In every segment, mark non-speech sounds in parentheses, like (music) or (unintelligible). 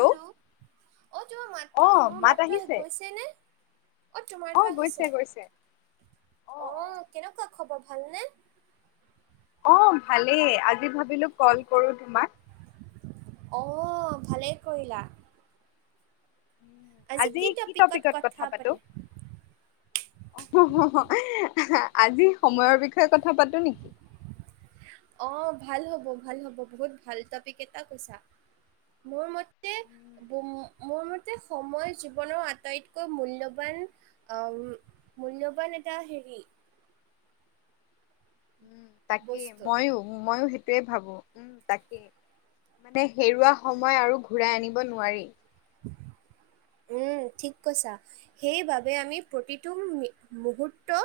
Hello অ তোৰ মাতটো অ' মোৰ মাত মাতটো আহি আহিছে গৈছেনে? অ তোমাৰতো গৈছে আহিছে। গৈছে। অ' কেনেকুৱা খবৰ, ভালনে? অ ভালেই আজি ভাবিলো কল কৰো তোমাক। অ' ভালেই কৰিলা। উম, আজি কি টপিকত কথা পাতো? অহ হ' হ', আজি সময়ৰ বিষয়ে কথা পাতো নেকি? অ, ভাল হ'ব-ভাল হ'ব। বহুত ভাল টপিক এটা কৈছা। মোৰ মত্তে উম, মোৰ মতে সময় জীৱনৰ আটাইতকৈ মূল্যবান অম, মূল্যবান এটা হেৰি তাকে বস্তু মইও মইও সেই টোৱেই ভাবো। উম, তাকেই মানে হেৰুৱা সময় আৰু ঘূৰাই আনিব নোৱাৰি। উম ঠিক কৈছা। সেইবাবে আমি প্ৰতিটো মি মুহুৰ্ত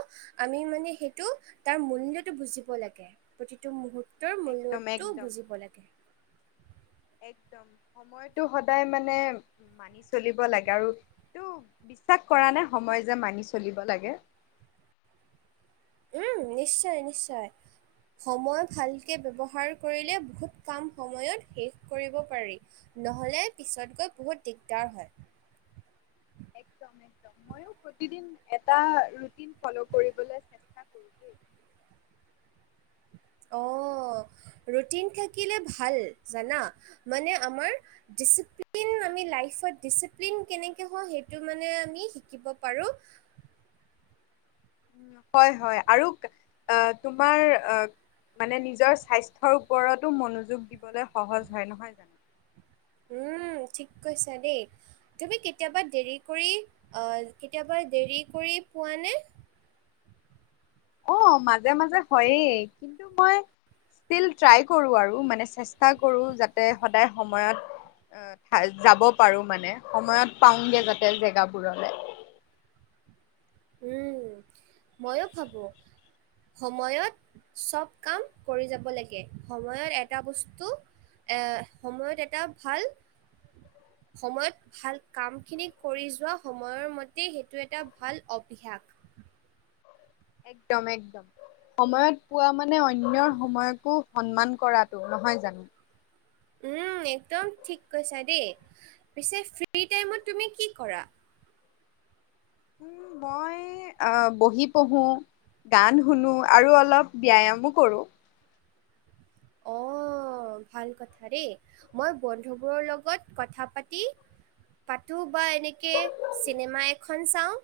আমি মানে সেইটো তাৰ মূল্যটো বুজিব লাগে প্ৰতিটো মূহুৰ্ তৰ একদম মূল্যটো একদম। বুজিব লাগে। একদম সময়টো সদায় মানে মানি চলিব লাগে আৰু এইটো বিশ্বাস কৰা নে সময় যে মানি চলিব লাগে? উম নিশ্চয়-নিশ্চয়। সময় ভালকে ব্যৱহাৰ কৰিলে বহুত কাম সময়ত শেষ কৰিব পাৰি। নহ'লে পিছত গৈ বহুত দিগদাৰ হয়। একদম একদম, ময়ো প্ৰতিদিন এটা ৰুটিন ফ'ল' কৰিবলৈ চেষ্টা কৰো দেই। অ', ৰুটিন থাকিলে ভাল জানা মানে আমাৰ ডিচিপ্লিন আমি লাইফত ডিচিপ্লিন কেনেকে হওঁ সেইটো মানে আমি শিকিব পাৰো। হয়-হয় আৰু অ তোমাৰ অ মানে নিজৰ স্বাস্থ্যৰ ওপৰতো মনোযোগ দিবলৈ সহজ হয় নহয়। উম, ঠিক কৈছা দেই। তুমি কেতিয়াবা দেৰি কৰি অ কেতিয়াবা দেৰি কৰি পোৱানে? অ মাজে মাজে হয়েই কিন্তু মই ষ্টিল ট্ৰাই কৰোঁ আৰু মানে চেষ্টা কৰোঁ যাতে সদায় সময়ত উম ঠাইত যাব পাৰো মানে সময়ত পাওঁগে যাতে জেগাবোৰলে। উম, ময়ো ভাবো। সময়ত চব কাম কৰি যাব লাগে সময়ত এটা বস্তু এহ সময়ত এটা ভাল সময়ত ভাল কাম খিনি কৰি যোৱা সময়ৰ মতে সেইটো এটা ভাল অব অ্যাস। একদম-একদম। সময়ত পোৱা মানে অন্য সময়কো সন্মান কৰাটো, নহয় জানো? উম, একদম ঠিক কৈছা দেই পিছে ফ্ৰী টাইমত তুমি কি কৰা? উম, মই অ' বহি পঢ়ো। গান শুনো আৰু অলপ ব্যায়ামো কৰো। অ', ভাল কথা দেই। মই বন্ধুবোৰৰ লগত কথা পাতি পাতোঁ বা এনেকে চিনেমা এখন চাওঁ।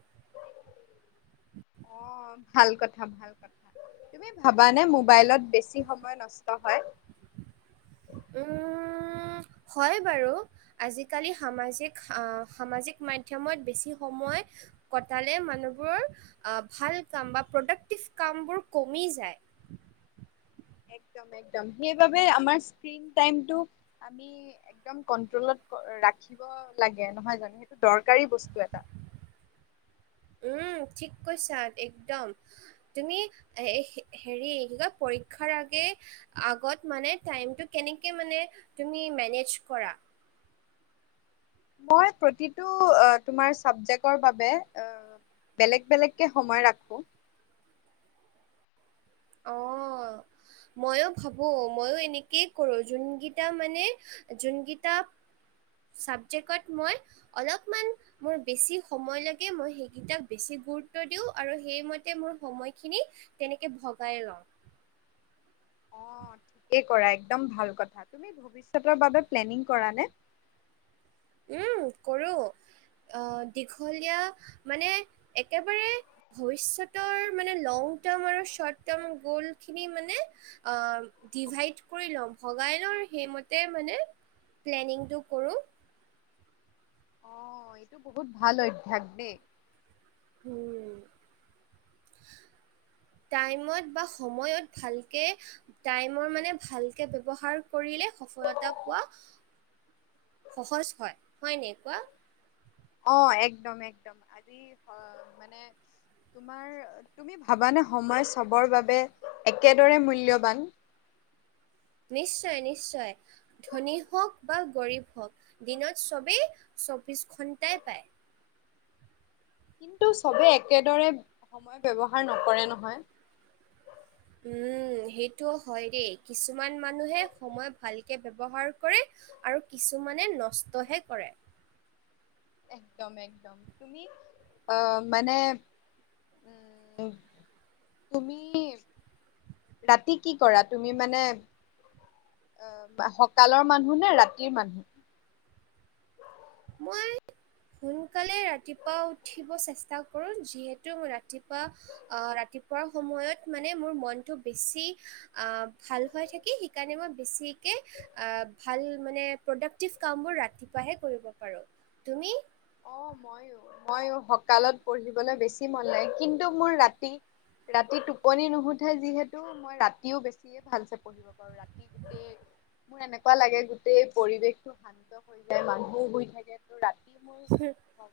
অ', ভাল কথা ভাল কথা তুমি ভাবানে মোবাইলত বেছি সময় নষ্ট হয়। উম, হয় বাৰু। আজিকালি সামাজিক আহ সামাজিক মাধ্যমত বেছি সময় কটালে মানুহবোৰৰ ভাল কাম বা প্ৰতেক্টিভ কামবোৰ কমি যায়। একদম একদম সেইবাবে আমাৰ ফ্ৰী টাইমটো আমি একদম কন্ট্ৰলত ৰাখিব লাগে নহয় জানো সেইটো দৰকাৰী বস্তু এটা উম ঠিক কৈছা একদম তুমি এ হেৰি কি কয় পৰীক্ষাৰ আগে আগত মানে টাইমটো কেনেকে মানে তুমি মেনেজ কৰা। মই প্ৰতিটো তোমাৰ চাবজেক্টৰ বাবে অহ বেলেগ বেলেগকে সময় ৰাখোঁ। অ। মইয়ো ভাবো ময়ো এনেকেই কৰোঁ যোনকেইটা মানে যোনকেইটা ছাবজেক্টত মই অলপমান মোৰ বেছি সময় লাগে মই সেইকেইটাক বেছি গুৰুত্ব দিওঁ আৰু সেইমতে মোৰ সময়খিনি তেনেকে ভগাই লওঁ। অ ঠিকেই কৰা একদম ভাল কথা। তুমি ভৱিষ্যতৰ বাবে প্লেনিং কৰা নে? উম কৰোঁ আহ দীঘলীয়া মানে একেবাৰে ভৱিষ্যতৰ মানে লং টাৰ্ম আৰু শৰ্ট টাৰ্ম গ'লখিনি মানে আহ ডিভাইড কৰি লওঁ ভগাই লওঁ সেইমতে মানে প্লেনিংটো কৰোঁ। অ এইটো বহুত ভাল অভ্যাস দেই। (inaudible) টাইমত বা সময়ত ভালকে টাইমৰ মানে ভালকে ব্যৱহাৰ কৰিলে সফলতা পোৱা সহজ হয়, হয় নে কোৱা? অ একদম একদম আজি অ মানে তোমাৰ তুমি ভাবানে সময় চবৰ বাবে একেদৰে মূল্যৱান। নিশ্চয় নিশ্চয়। ধনী হওক বা গৰীব হওক দিনত চবেই চৌব্বিছ ঘণ্টাই পায়। কিন্তু চবে একেদৰে সময় ব্যৱহাৰ নকৰে নহয়। সেইটো হয় দেই কিছুমান মানুহে সময় ভালকে ব্যৱহাৰ কৰে। আৰু কিছুমানে নষ্টহে কৰে। একদম একদম তুমি আহ মানে উম তুমি ৰাতি কি কৰা তুমি মানে অ সকালৰ মানুহ নে ৰাতিৰ মানুহ। মই সোনকালে ৰাতিপুৱা উঠিব চেষ্টা কৰোঁ যিহেতু মই ৰাতিপুৱা অহ ৰাতিপুৱাৰ সময়ত মানে মোৰ মনটো বেছি আহ ভাল হৈ থাকি সেইকাৰণে মই বেছিকে ভাল মান প্ৰডাকটিভ কামোৰ ৰাতিপুৱাহে কৰিব পাৰো। তুমি? অ মইয়ো মইয়ো সকালত পঢ়িবলৈ বেছি মন নাই। কিন্তু মোৰ ৰাতি ৰাতি টোপনি নুশুঠে যিহেতু মই ৰাতিও বেছিয়ে ভালছে পঢ়িব পাৰো ৰাতি। মোৰ এনেকুৱা লাগে গোটেই পৰিৱেশটো শানি। হৈ যায় মানুহো শুই থাকে ত ৰাতি মোৰ হু।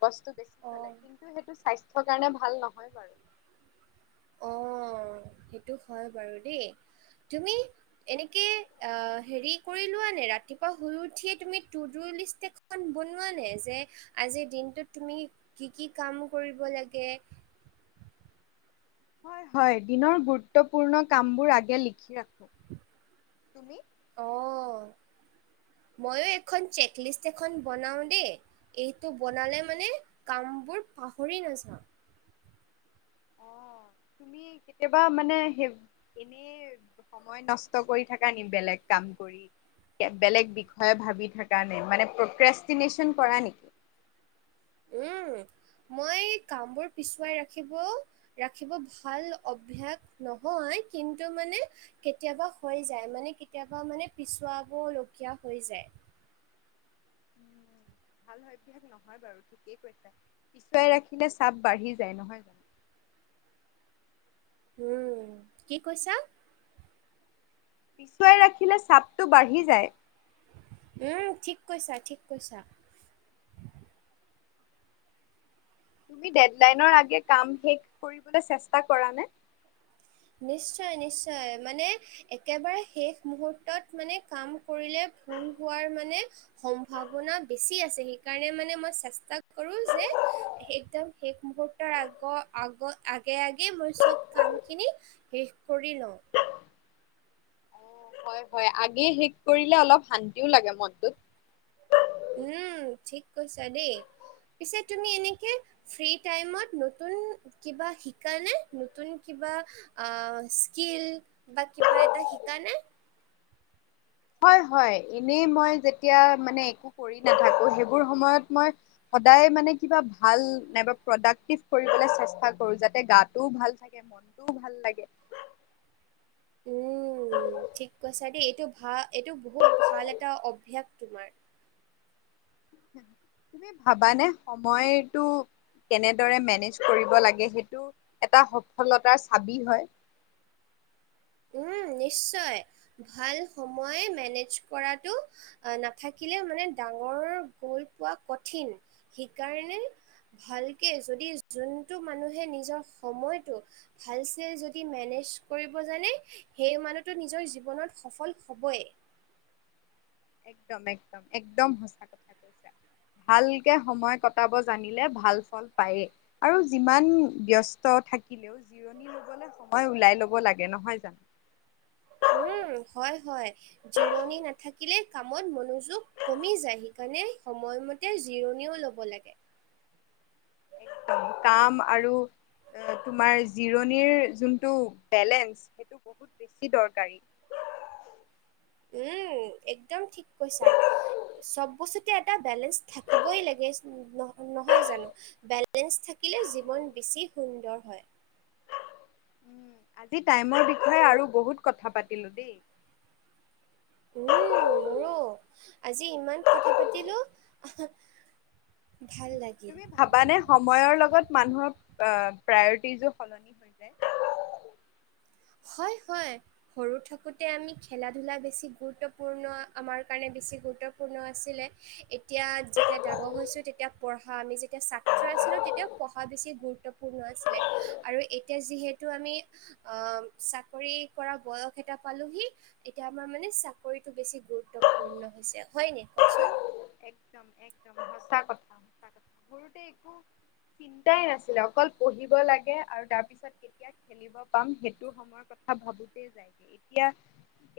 গছটো বেছি চলে কিন্তু সেইটো স্বাস্থ্যৰ কাৰণে ভাল নহয় বাৰু। (inaudible) অঁ সেইটো হয় বাৰু দেই। তুমি? এনেকে আ হেৰি কৰি লোৱা নে ৰাতিপুৱা শুই উঠিয়ে তুমি টু টু লিষ্টকছ বনোৱা নাই যে আজিৰ দিনটোত তুমি কি কি কাম কৰিব লাগে। হয় হয় দিনৰ গুৰুত্বপূৰ্ণ কামবোৰ আগে লিখি ৰাখো তুমি। অহঁ ময়ো এখন চেক লিষ্ট এখন বনাওঁ দেই। এইটো বনালে মানে কামবোৰ পাহৰি নাযাওঁ। অ তুমি কেতিয়াবা মানে সেই এনেই। সময় নষ্ট কৰি থাক নি বেলেগ কাম কৰি। বেলেগ বিষয়ে ভাবি থকা নে মানে প্ৰক্ৰেষ্টিনেচন কৰা নেকি। উম মই কামবোৰ পিছুৱাই ৰাখিব, ৰাখিব ভাল অভ্যাস নহয় কিন্তু মানে। কেতিয়াবা হৈ যায় মানে কেতিয়াবা মানে পিছুৱাব লগীয়া হৈ যায়। ভাল সজ্য নহয় বাৰু ঠিকেই কৈছা। পিছুৱাই ৰাখিলে চাপ বাঢ়ি যায় নহয় জানো। উম কি কৈছা। পিছুৱাই ৰাখিলে চাপটো বাঢ়ি যায়। উম ঠিক কৈছা ঠিক কৈছা। তুমি গাইট লাইন আগে কাম শেষ কৰিবলে চেষ্টা কৰা নে। নিশ্চয় নিশ্চয় মানে। একেবাৰে শেষ মুহুৰ্তত মানে কাম কৰিলে ভুল হোৱাৰ মানে। সম্ভাৱনা বেছি আছে সেইকাৰণে মানে মই চেষ্টা কৰো যে। একদম শেষ মুহূৰ্তৰ আগৰ আগ আগে আগে মই চব কাম খিনি, শেষ কৰি লওঁ। হয় হয় আগে শেষ কৰিলে অলপ শান্তিও লাগে মনটো। উম ঠিক কৈছা দেই পিছে তুমি এনেকে। ফ্ৰী টাইমত নতুন কিবা শিকা নে নতুন কিবা, অ স্কিল বা কিবা এটা শিকা নে? হয় হয় এনেই মই যেতিয়া মানে একো কৰি নাথাকো সেইবোৰ সময়ত মই সদায় মানে কিবা ভাল নাইবা প্ৰডাক্টিভ কৰিবলৈ চেষ্টা কৰো যাতে গাটোও ভাল থাকে। মনটোও ভাল লাগে। উম ঠিক কৈছা দেই এইটো ভা এইটো বহুত ভাল এটা অভ্যায়স তোমাৰ। (inaudible) তুমি ভাবানে সময়তটো কেনেদৰে মেনেজ কৰিব লাগে সেইটো। এটা সফলতাৰ চাবি হয়। উম নিশ্চয় ভাল সময় মেনেজ কৰাটো। আহ নাথাকিলে মানে ডাঙৰ গল পোৱা কঠিন সেইকাৰণে, ভালকে যদি যোনটো মানুহে নিজৰ সময়টো ভাল চেল যদি মেনেজ কৰিব জানে সেই মানুহতো নিজৰ জীৱনত সফল হবই। একদম একদম একদম সঁচা কথা কৈ ভালকে সময় কটাব জানিলে ভাল ফল পায়েই। আৰু যিমান ব্যস্ত থাকিলেও জি লবলে সময় ওলাই লব লাগে নহয় জানো। উম, হয় হয় জিৰণি নাথাকিলে কামত মনোযোগ কমি যায় সেইকাৰণে সময়মতে জিৰণিও ল'ব লাগে। একদম কাম আৰু তোমাৰ জিৰণিৰ যোনটো বেলেঞ্চ সেইটো বহুত বেছি দৰকাৰী। উম একদম ঠিক কৈছা। চব বস্তুতে এটা বেলেঞ্চ থাকিবই লাগে নহয় জানো। বেলেঞ্চ থাকিলে জীৱন বেছি সুন্দৰ হয়। উম, আজি টাইমৰ বিষয়ে আৰু বহুত কথা পাতিলোঁ দেই। উম, মোৰো আজি ইমান কথা পাতিলো ভাল লাগিল। ভবানে সময়ৰ লগত মানুহৰ প্ৰায়ৰিটিযোৰ সলনি হয়। হয় হয়। সৰু থাকোতে আমি খেলা-ধূলা বেছি গুৰুত্বপূৰ্ণ আমাৰ কাৰণে বেছি গুৰুত্ব। পূৰ্ণ আছিলে এতিয়া যেতিয়া ডাঙৰ হৈছোঁ তেতিয়া পঢ়া আমি যেতিয়া চা ছিলো তেতিয়া পঢ়া বেছি গুৰুত্বপূৰ্ণ আছিলে আৰু এতিয়া যিহেতু আমি অ, চাকৰি কৰা বয়স এটা পালেহি। এতিয়া আমাৰ মানে চাকৰিটো বেছি গুৰুত্বপূৰ্ণ হৈছে হয় নাই কোৱাচোন? একদম একদম সঁচা কথা সঁচা কথা সৰুতে একো চিন্তাই নাছিলে অকল পঢ়িব লাগে আৰু তাৰ পিছত কেতিয়া খেলিব পাম সেইটো সময়ৰ কথা ভাবোতে যায় এতিয়া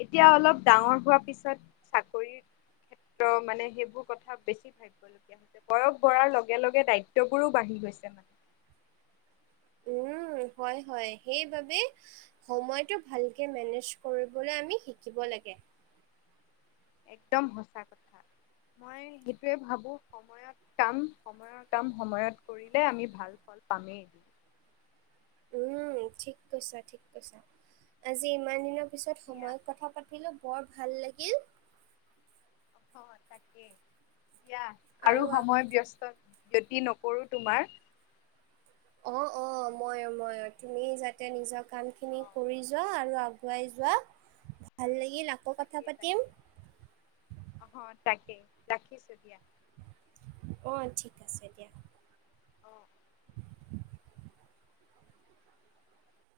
এতিয়া অলপ ডাঙৰ হোৱাৰ পিছত চাকৰি ক্ষেত্ৰ মানে সেই বোৰ কথা বেছি ভাবিব লগীয়া হৈছে বয়স বঢ়াৰ লগে লগে দায়িত্ববোৰো বাঢ়ি গৈছে মানে। উম হয় হয় সেইবাবে সময়টো ভালকে মেনেজ কৰিবলৈ আমি শিকিব লাগে। একদম সঁচা কথা মই সেইটোৱে ভাবোঁ সময় সময়ত কাম সময়ৰ কাম সময়ত কৰিলে আমি ভাল ফল পামেই এদিন। উম, ঠিক কৈছা ঠিক কৈছা। আজি ইমান দিনৰ পিছত দিয়া সময়ত কথা পাতিলো বৰ ভাল লাগিল। হয়, তাকে দিয়া আৰু সময় ব্যস্ত ক্ষতি নকৰো তোমাৰ অঁ, অঁ মই অ মই অ তুমি যাতে নিজৰ কামখিনি অ কৰি যোৱা আৰু আগুৱাই যোৱা ভাল লাগিল আকৌ কথা তাকেই পাতিম। তাকেই অ, তাকেই ৰাখিছো দিয়া। অ, ঠিক আছে দিয়া। অ (unintelligible)